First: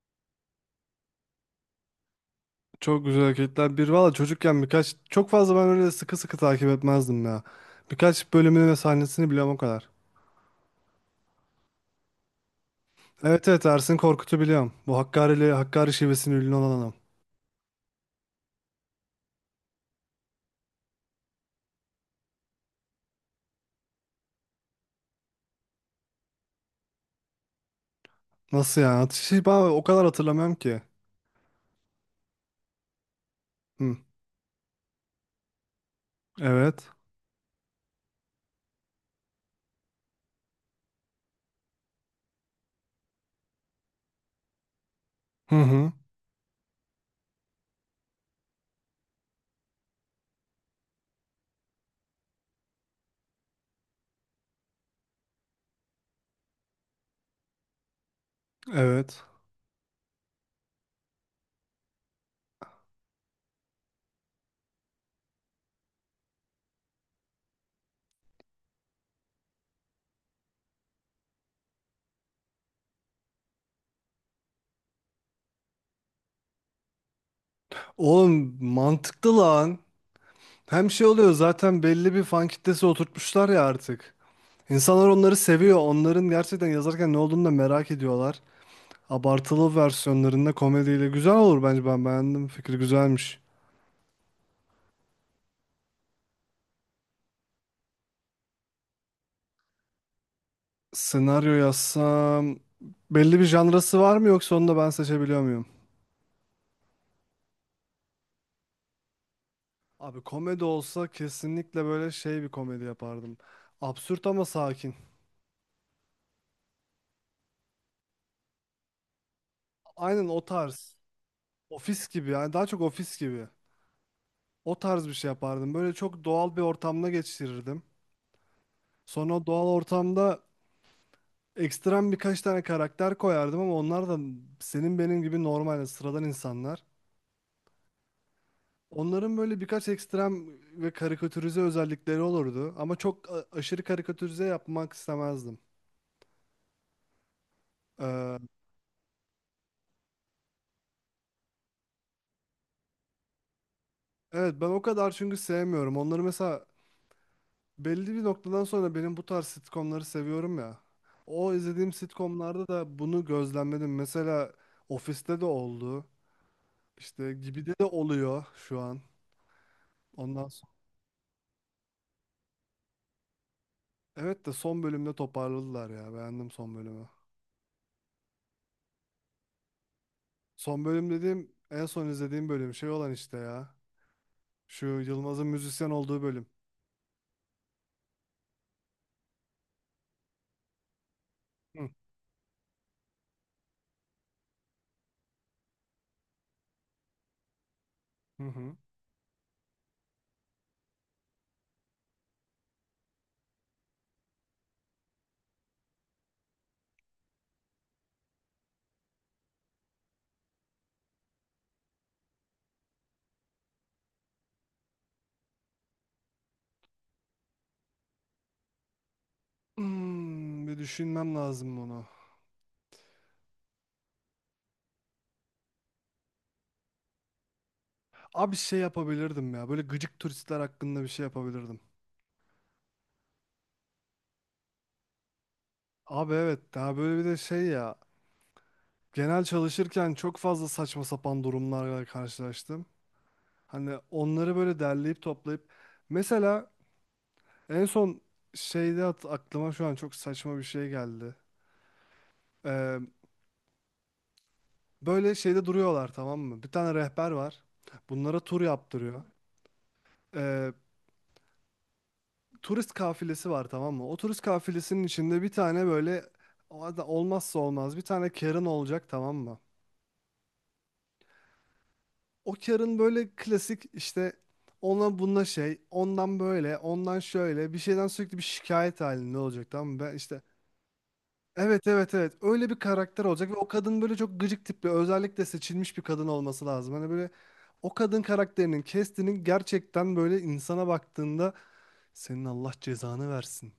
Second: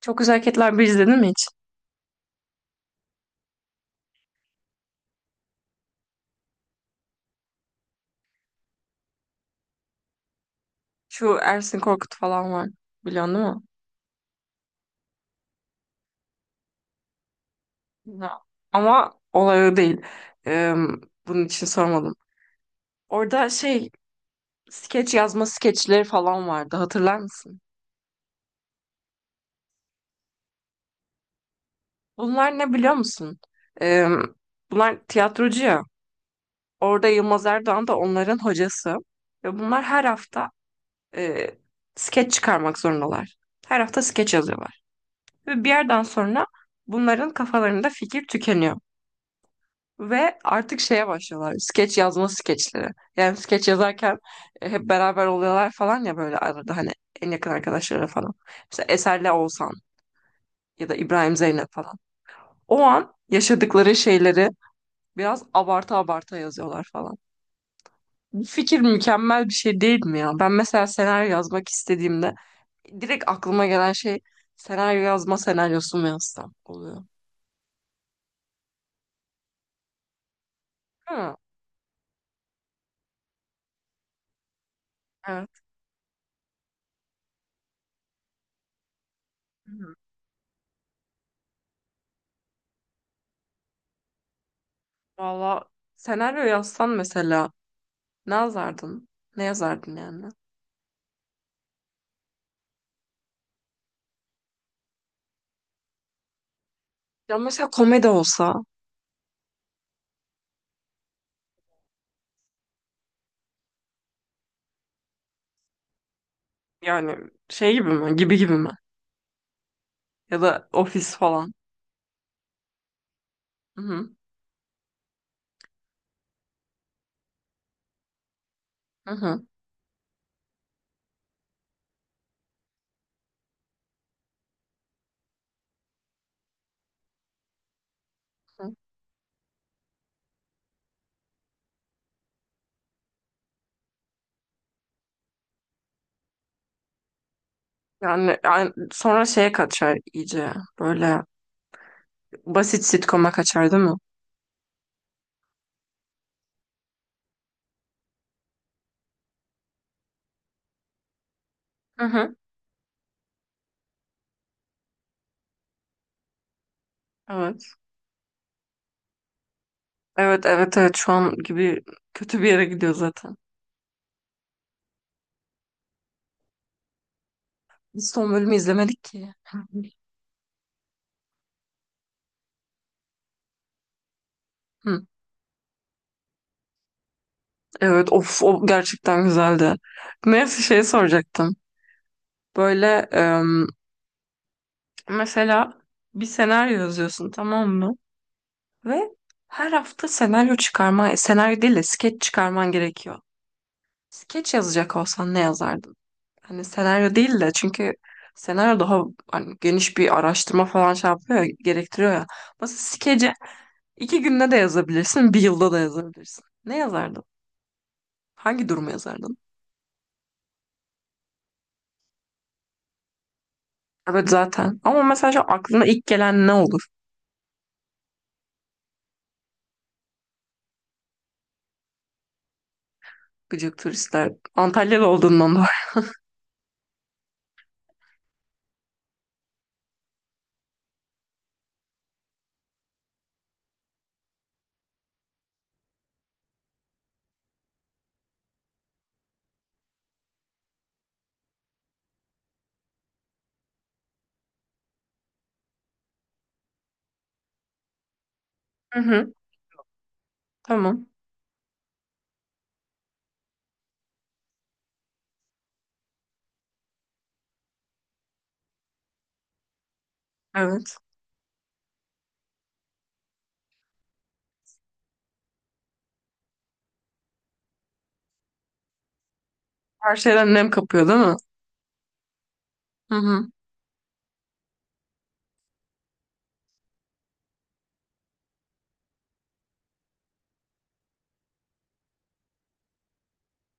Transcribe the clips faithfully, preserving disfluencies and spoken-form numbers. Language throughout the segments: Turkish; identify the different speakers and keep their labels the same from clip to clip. Speaker 1: Çok Güzel Hareketler bir izledin mi hiç?
Speaker 2: Çok güzel hareketler. Bir valla çocukken birkaç çok fazla ben öyle sıkı sıkı takip etmezdim ya. Birkaç bölümünü ve sahnesini biliyorum o kadar.
Speaker 1: Şu Ersin Korkut falan var. Biliyorsun değil
Speaker 2: Evet,
Speaker 1: mi?
Speaker 2: evet, Ersin Korkut'u biliyorum. Bu Hakkari'li Hakkari şivesinin ünlü olan adam.
Speaker 1: Ya. Ama olay o değil. Ee, Bunun için sormadım. Orada şey skeç yazma skeçleri falan vardı. Hatırlar mısın?
Speaker 2: Nasıl yani? Atışı ben o kadar hatırlamıyorum ki.
Speaker 1: Bunlar ne biliyor musun?
Speaker 2: Hı.
Speaker 1: Ee, Bunlar tiyatrocu ya.
Speaker 2: Evet.
Speaker 1: Orada Yılmaz Erdoğan da onların hocası. Ve bunlar her hafta e, skeç çıkarmak zorundalar. Her hafta skeç yazıyorlar.
Speaker 2: Hı
Speaker 1: Ve bir
Speaker 2: hı.
Speaker 1: yerden sonra bunların kafalarında fikir tükeniyor. Ve artık şeye başlıyorlar. Skeç yazma skeçleri. Yani skeç yazarken e, hep beraber oluyorlar falan ya, böyle arada hani en yakın arkadaşları falan. Mesela
Speaker 2: Evet.
Speaker 1: Eser'le Oğuzhan, ya da İbrahim Zeynep falan. O an yaşadıkları şeyleri biraz abarta abarta yazıyorlar falan. Bu fikir mükemmel bir şey değil mi ya? Ben mesela senaryo yazmak istediğimde direkt aklıma gelen şey, senaryo yazma senaryosu mu yazsam oluyor.
Speaker 2: Oğlum mantıklı lan. Hem şey oluyor
Speaker 1: Hı.
Speaker 2: zaten belli bir fan kitlesi oturtmuşlar ya artık. İnsanlar onları
Speaker 1: Evet.
Speaker 2: seviyor. Onların gerçekten yazarken ne olduğunu da merak ediyorlar.
Speaker 1: Hı
Speaker 2: Abartılı
Speaker 1: hı.
Speaker 2: versiyonlarında komediyle güzel olur bence ben beğendim. Fikri güzelmiş.
Speaker 1: Valla, senaryo yazsan mesela, ne yazardın? Ne yazardın yani?
Speaker 2: Senaryo yazsam belli bir janrası var mı yoksa onu da ben seçebiliyor muyum?
Speaker 1: Ya mesela komedi olsa,
Speaker 2: Abi komedi olsa kesinlikle böyle şey bir komedi yapardım. Absürt ama sakin.
Speaker 1: yani şey gibi mi? Gibi gibi mi?
Speaker 2: Aynen
Speaker 1: Ya
Speaker 2: o
Speaker 1: da
Speaker 2: tarz.
Speaker 1: ofis falan.
Speaker 2: Ofis gibi yani daha çok ofis gibi.
Speaker 1: Hı hı.
Speaker 2: O tarz bir şey yapardım. Böyle çok doğal bir ortamda geçirirdim.
Speaker 1: Hı
Speaker 2: Sonra o
Speaker 1: hı.
Speaker 2: doğal ortamda ekstrem birkaç tane karakter koyardım ama onlar da senin benim gibi normal yani sıradan insanlar.
Speaker 1: Hı.
Speaker 2: Onların böyle birkaç ekstrem ve karikatürize özellikleri olurdu ama çok a- aşırı karikatürize yapmak istemezdim. Ee,
Speaker 1: Yani, yani sonra şeye kaçar iyice. Böyle basit sitcom'a kaçar değil mi?
Speaker 2: evet ben o kadar çünkü sevmiyorum. Onları mesela belli bir noktadan sonra benim bu tarz sitcomları seviyorum ya. O izlediğim
Speaker 1: Hı hı.
Speaker 2: sitcomlarda da bunu gözlemledim. Mesela Office'te de oldu. İşte
Speaker 1: Evet.
Speaker 2: Gibi'de de oluyor şu an.
Speaker 1: Evet,
Speaker 2: Ondan sonra.
Speaker 1: evet, evet, şu an Gibi kötü bir yere gidiyor zaten.
Speaker 2: Evet de son bölümde toparladılar ya. Beğendim son bölümü.
Speaker 1: Biz son bölümü izlemedik ki. Hı. Hı.
Speaker 2: Son bölüm dediğim en son izlediğim bölüm şey olan işte ya. Şu
Speaker 1: Hı.
Speaker 2: Yılmaz'ın müzisyen olduğu bölüm.
Speaker 1: Evet, of, o gerçekten güzeldi. Neyse şey soracaktım.
Speaker 2: Hı
Speaker 1: Böyle em, mesela bir senaryo yazıyorsun, tamam mı?
Speaker 2: hı. Hı.
Speaker 1: Ve her hafta senaryo çıkarma, senaryo değil de skeç çıkarman gerekiyor. Skeç yazacak olsan ne yazardın? Hani senaryo değil, de çünkü senaryo daha hani geniş bir araştırma falan şey yapıyor ya, gerektiriyor ya. Mesela skece iki günde de yazabilirsin, bir yılda da yazabilirsin. Ne yazardın? Hangi durumu yazardın?
Speaker 2: Hmm, bir düşünmem lazım bunu.
Speaker 1: Evet zaten. Ama mesela şu aklına ilk gelen ne olur?
Speaker 2: Abi şey yapabilirdim ya. Böyle gıcık turistler hakkında bir şey yapabilirdim.
Speaker 1: Gıcık turistler. Antalyalı olduğundan dolayı.
Speaker 2: Abi evet daha böyle bir de şey ya. Genel çalışırken çok fazla saçma sapan durumlarla karşılaştım. Hani onları böyle derleyip toplayıp. Mesela en son şeyde at- aklıma şu an çok saçma bir şey geldi. Ee, böyle şeyde duruyorlar tamam mı? Bir tane rehber var. Bunlara tur
Speaker 1: Hı
Speaker 2: yaptırıyor.
Speaker 1: hı. Tamam.
Speaker 2: Turist kafilesi var tamam mı? O turist kafilesinin içinde bir tane böyle o ada- olmazsa olmaz bir tane Karen olacak tamam mı?
Speaker 1: Evet.
Speaker 2: O Karen böyle klasik işte ona bununla şey, ondan böyle, ondan şöyle bir şeyden sürekli bir şikayet halinde olacak tamam mı? Ben
Speaker 1: Her
Speaker 2: işte.
Speaker 1: şeyden nem kapıyor değil mi?
Speaker 2: Evet, evet, evet. Öyle bir
Speaker 1: Hı
Speaker 2: karakter olacak
Speaker 1: hı.
Speaker 2: ve o kadın böyle çok gıcık tipli, özellikle seçilmiş bir kadın olması lazım. Hani böyle o kadın karakterinin, Kestinin gerçekten böyle insana baktığında senin Allah cezanı versin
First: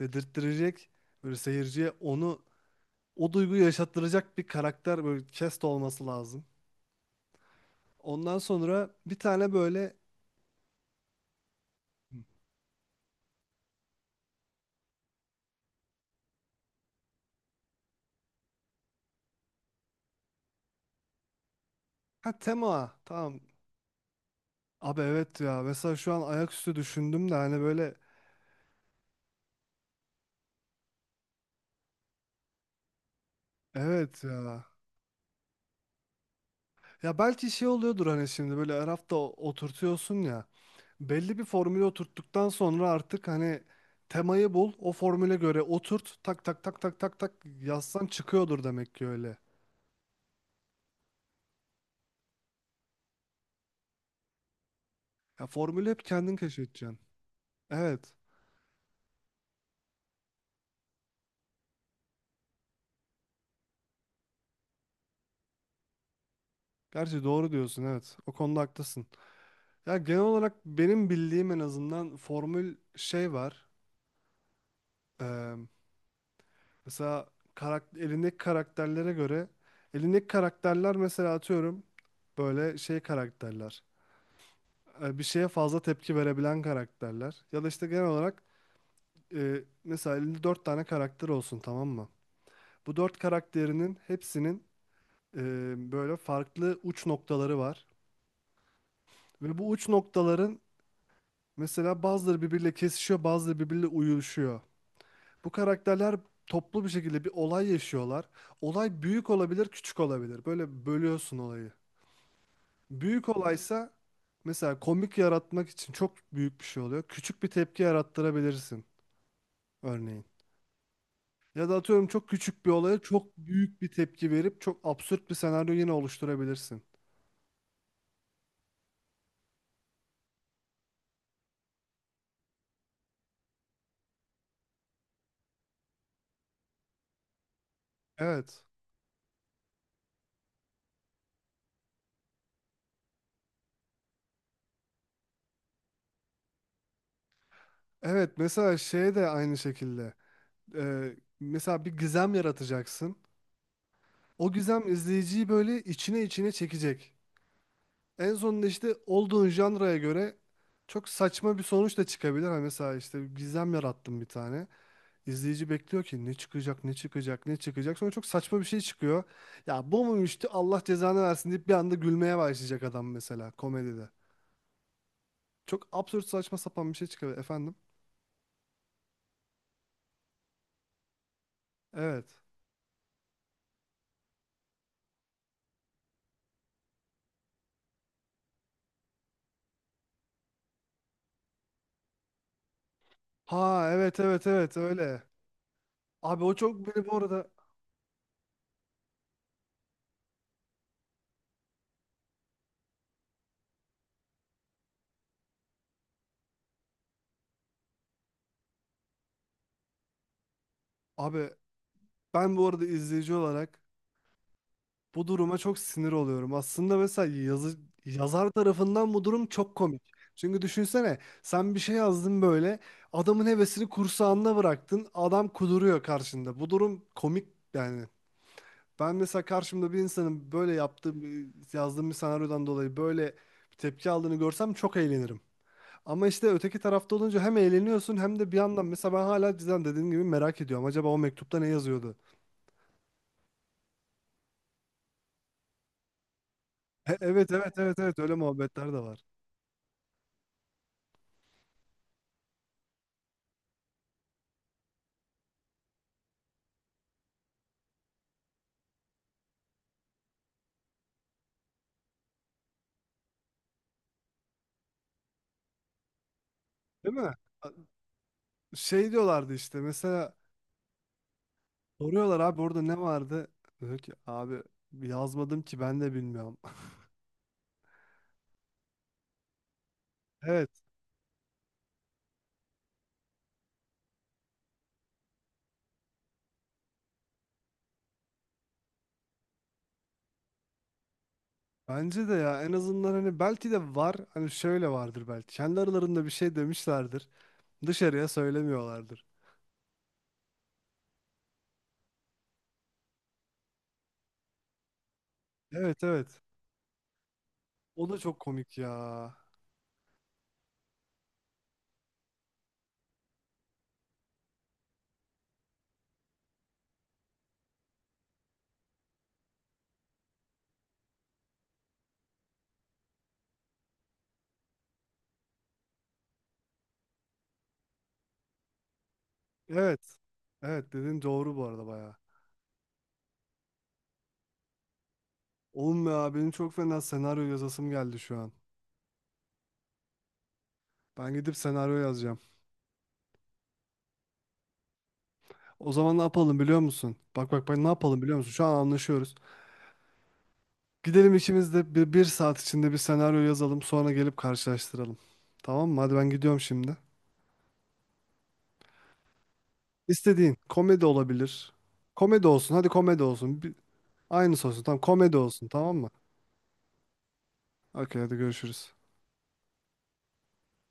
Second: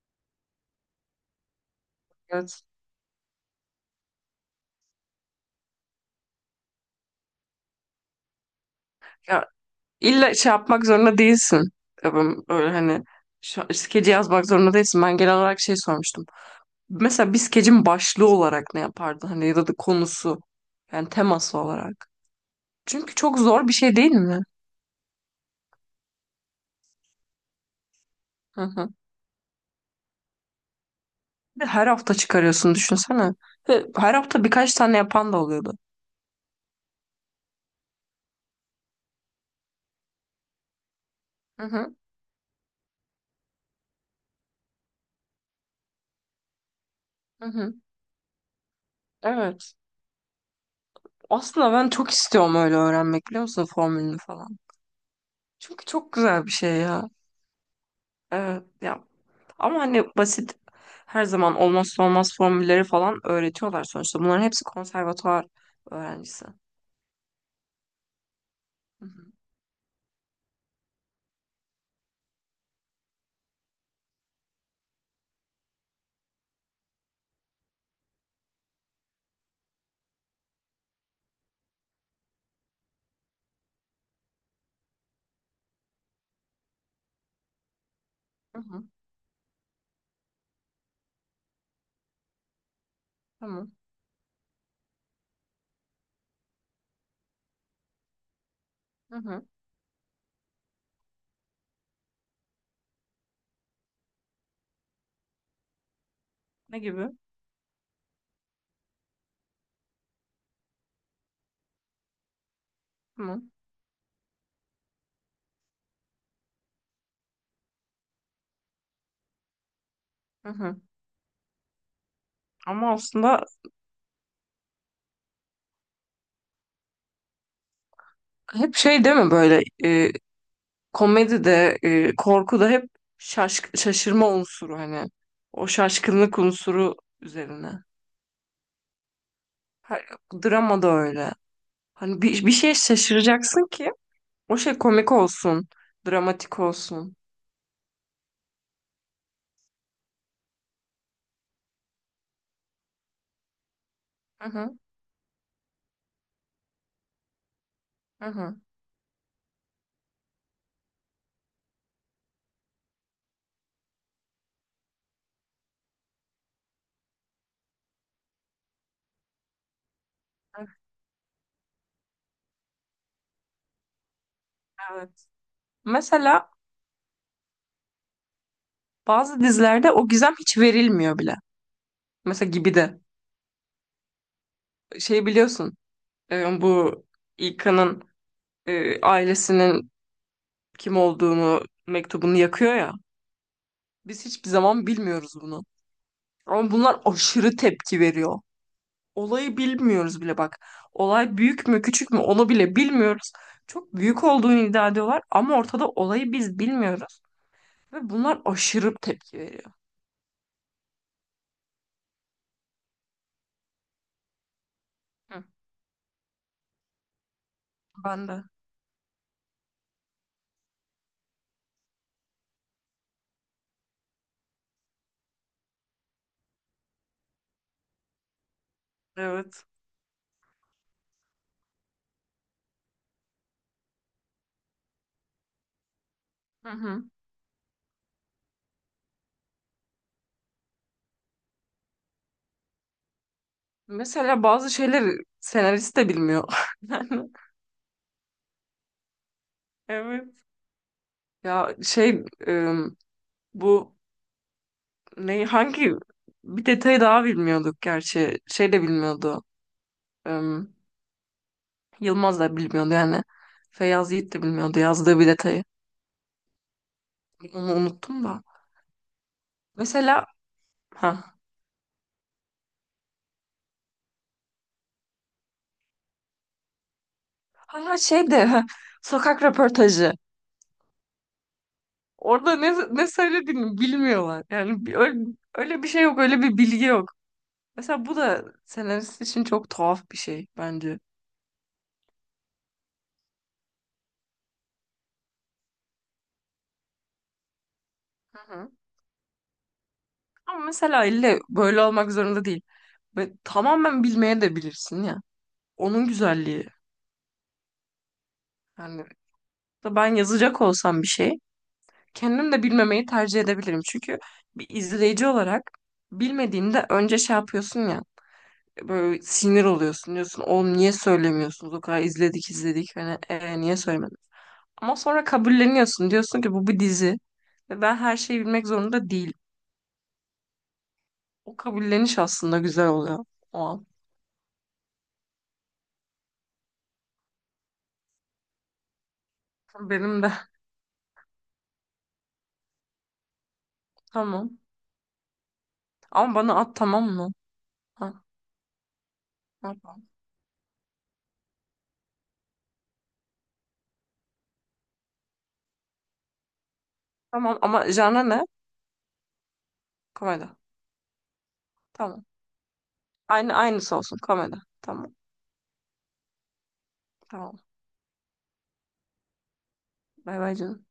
Speaker 2: dedirttirecek böyle seyirciye onu
Speaker 1: Evet.
Speaker 2: o duyguyu yaşattıracak bir karakter böyle Kest olması lazım. Ondan sonra bir
Speaker 1: Ya,
Speaker 2: tane böyle.
Speaker 1: İlla şey yapmak zorunda değilsin. Tabii, öyle hani şu, skeci yazmak zorunda değilsin. Ben genel olarak şey sormuştum. Mesela bir skecin başlığı olarak ne yapardın? Hani ya da da konusu. Yani teması olarak.
Speaker 2: Ha, tema,
Speaker 1: Çünkü
Speaker 2: tamam.
Speaker 1: çok zor bir şey değil mi?
Speaker 2: Abi evet ya, mesela şu an ayaküstü düşündüm de hani böyle.
Speaker 1: Hı hı. Bir de her hafta çıkarıyorsun, düşünsene. Ve her
Speaker 2: Evet
Speaker 1: hafta
Speaker 2: ya.
Speaker 1: birkaç tane yapan da oluyordu.
Speaker 2: Ya belki şey oluyordur hani şimdi böyle her hafta o- oturtuyorsun ya. Belli bir
Speaker 1: Hı
Speaker 2: formülü
Speaker 1: hı,
Speaker 2: oturttuktan sonra artık hani temayı bul, o formüle göre oturt, tak tak tak tak tak tak
Speaker 1: hı hı.
Speaker 2: yazsan çıkıyordur demek ki öyle.
Speaker 1: Evet. Aslında ben çok istiyorum öyle öğrenmek, biliyor musun, formülünü falan.
Speaker 2: Ya
Speaker 1: Çünkü
Speaker 2: formülü hep
Speaker 1: çok
Speaker 2: kendin
Speaker 1: güzel bir şey
Speaker 2: keşfedeceksin.
Speaker 1: ya.
Speaker 2: Evet.
Speaker 1: Evet. Ya, ama hani basit, her zaman olmazsa olmaz formülleri falan öğretiyorlar sonuçta. Bunların hepsi konservatuvar öğrencisi.
Speaker 2: Gerçi doğru diyorsun evet. O konuda
Speaker 1: Hı
Speaker 2: haklısın.
Speaker 1: hı.
Speaker 2: Ya genel olarak benim bildiğim en azından formül şey var. Eee, mesela karak- elindeki karakterlere göre elindeki karakterler mesela atıyorum böyle şey karakterler. e, bir şeye fazla tepki verebilen karakterler. Ya da işte genel olarak
Speaker 1: Hı hı.
Speaker 2: e, mesela elinde dört tane karakter olsun tamam mı? Bu dört
Speaker 1: Tamam.
Speaker 2: karakterinin hepsinin e, böyle farklı uç noktaları var.
Speaker 1: Hı hı.
Speaker 2: Ve bu uç noktaların mesela bazıları birbiriyle kesişiyor, bazıları birbiriyle uyuşuyor. Bu karakterler
Speaker 1: Ne
Speaker 2: toplu bir
Speaker 1: gibi?
Speaker 2: şekilde bir olay yaşıyorlar. Olay büyük olabilir, küçük olabilir. Böyle bölüyorsun olayı. Büyük
Speaker 1: Tamam.
Speaker 2: olaysa mesela komik yaratmak için çok büyük bir şey oluyor. Küçük bir tepki yarattırabilirsin örneğin.
Speaker 1: Hı hı.
Speaker 2: Ya da atıyorum çok küçük bir
Speaker 1: Ama
Speaker 2: olaya çok
Speaker 1: aslında
Speaker 2: büyük bir tepki verip çok absürt bir senaryo yine oluşturabilirsin.
Speaker 1: hep şey değil mi, böyle e, komedi de e, korku da hep şaşk şaşırma unsuru, hani o şaşkınlık unsuru üzerine.
Speaker 2: Evet.
Speaker 1: Ha, drama da öyle. Hani bir, bir şeye şaşıracaksın ki o şey komik olsun, dramatik olsun.
Speaker 2: Evet mesela şey de aynı şekilde. Ee, mesela bir gizem yaratacaksın.
Speaker 1: Hı
Speaker 2: O
Speaker 1: hı.
Speaker 2: gizem izleyiciyi böyle içine içine çekecek.
Speaker 1: Hı
Speaker 2: En
Speaker 1: hı.
Speaker 2: sonunda işte olduğun janraya göre çok saçma bir sonuç da çıkabilir. Hani mesela işte gizem yarattım bir tane. İzleyici bekliyor ki ne çıkacak, ne çıkacak, ne çıkacak. Sonra çok saçma bir şey çıkıyor. Ya bu muymuş Allah cezanı versin deyip bir anda gülmeye başlayacak adam mesela komedide.
Speaker 1: Evet.
Speaker 2: Çok absürt
Speaker 1: Mesela
Speaker 2: saçma sapan bir şey çıkıyor efendim.
Speaker 1: bazı dizilerde o gizem hiç verilmiyor bile.
Speaker 2: Evet.
Speaker 1: Mesela Gibi de. Şey, biliyorsun, e, bu İlkan'ın e, ailesinin kim olduğunu, mektubunu yakıyor ya.
Speaker 2: Ha, evet,
Speaker 1: Biz
Speaker 2: evet,
Speaker 1: hiçbir
Speaker 2: evet,
Speaker 1: zaman
Speaker 2: öyle.
Speaker 1: bilmiyoruz bunu.
Speaker 2: Abi o
Speaker 1: Ama
Speaker 2: çok
Speaker 1: bunlar
Speaker 2: beni bu arada,
Speaker 1: aşırı tepki veriyor. Olayı bilmiyoruz bile, bak. Olay büyük mü küçük mü, onu bile bilmiyoruz. Çok büyük olduğunu iddia ediyorlar ama ortada, olayı biz bilmiyoruz. Ve bunlar aşırı tepki veriyor.
Speaker 2: abi ben bu arada izleyici olarak bu
Speaker 1: Hı.
Speaker 2: duruma çok sinir oluyorum. Aslında mesela yazı,
Speaker 1: Ben de.
Speaker 2: yazar tarafından bu durum çok komik. Çünkü düşünsene sen bir şey yazdın böyle adamın hevesini kursağında bıraktın adam kuduruyor karşında. Bu durum komik yani. Ben mesela
Speaker 1: Evet.
Speaker 2: karşımda bir insanın böyle yaptığım yazdığım bir senaryodan dolayı böyle bir tepki aldığını görsem çok eğlenirim. Ama işte
Speaker 1: Hı
Speaker 2: öteki
Speaker 1: hı.
Speaker 2: tarafta olunca hem eğleniyorsun hem de bir yandan mesela ben hala cidden dediğim gibi merak ediyorum. Acaba o mektupta ne yazıyordu?
Speaker 1: Mesela bazı şeyleri senarist de bilmiyor.
Speaker 2: E-
Speaker 1: Yani,
Speaker 2: evet evet, evet, evet, öyle muhabbetler de var.
Speaker 1: evet. Ya şey, e, bu ne, hangi, bir detayı daha bilmiyorduk gerçi. Şey de bilmiyordu. E, Yılmaz da bilmiyordu yani. Feyyaz Yiğit de bilmiyordu yazdığı bir detayı.
Speaker 2: Değil mi?
Speaker 1: Onu unuttum da.
Speaker 2: Şey diyorlardı işte
Speaker 1: Mesela
Speaker 2: mesela
Speaker 1: ha
Speaker 2: soruyorlar abi orada ne vardı? Diyor ki abi yazmadım ki ben de bilmiyorum.
Speaker 1: ha ha, şey de, ha, sokak röportajı.
Speaker 2: Evet
Speaker 1: Orada ne ne söylediğini bilmiyorlar. Yani bir- öyle, öyle bir şey yok, öyle bir bilgi yok. Mesela bu da senarist için çok tuhaf bir şey bence.
Speaker 2: bence de ya en azından hani belki de var hani şöyle vardır belki kendi aralarında bir şey demişlerdir dışarıya söylemiyorlardır.
Speaker 1: Ama mesela ille böyle olmak zorunda değil. Ve tamamen bilmeye de bilirsin ya.
Speaker 2: Evet,
Speaker 1: Onun
Speaker 2: evet,
Speaker 1: güzelliği.
Speaker 2: o da çok komik ya.
Speaker 1: Yani, da ben yazacak olsam bir şey, kendim de bilmemeyi tercih edebilirim. Çünkü bir izleyici olarak bilmediğinde önce şey yapıyorsun ya, böyle sinir oluyorsun, diyorsun: "Oğlum, niye söylemiyorsunuz? O kadar izledik izledik. Hani, Ee, niye söylemedin?" Ama sonra kabulleniyorsun. Diyorsun ki bu bir dizi. Ve ben her şeyi bilmek zorunda değilim.
Speaker 2: Evet, evet, dediğin doğru
Speaker 1: O
Speaker 2: bu arada baya.
Speaker 1: kabulleniş aslında güzel oluyor. O an.
Speaker 2: Oğlum ya benim çok fena senaryo yazasım geldi şu an.
Speaker 1: Benim de.
Speaker 2: Ben gidip senaryo yazacağım.
Speaker 1: Tamam.
Speaker 2: O zaman ne
Speaker 1: Ama bana
Speaker 2: yapalım
Speaker 1: at,
Speaker 2: biliyor
Speaker 1: tamam
Speaker 2: musun?
Speaker 1: mı?
Speaker 2: Bak bak bak ne yapalım
Speaker 1: Ha,
Speaker 2: biliyor musun? Şu an anlaşıyoruz.
Speaker 1: ha.
Speaker 2: Gidelim işimizde bir, bir saat içinde bir senaryo yazalım sonra gelip karşılaştıralım. Tamam mı? Hadi ben gidiyorum şimdi.
Speaker 1: Tamam, ama genre ne? Komedi.
Speaker 2: İstediğin komedi olabilir.
Speaker 1: Tamam.
Speaker 2: Komedi olsun. Hadi komedi
Speaker 1: Aynı
Speaker 2: olsun. Bir,
Speaker 1: aynısı olsun komedi.
Speaker 2: aynısı olsun. Tamam
Speaker 1: Tamam.
Speaker 2: komedi olsun tamam mı?
Speaker 1: Tamam.
Speaker 2: Okey hadi görüşürüz.
Speaker 1: Bay bay canım.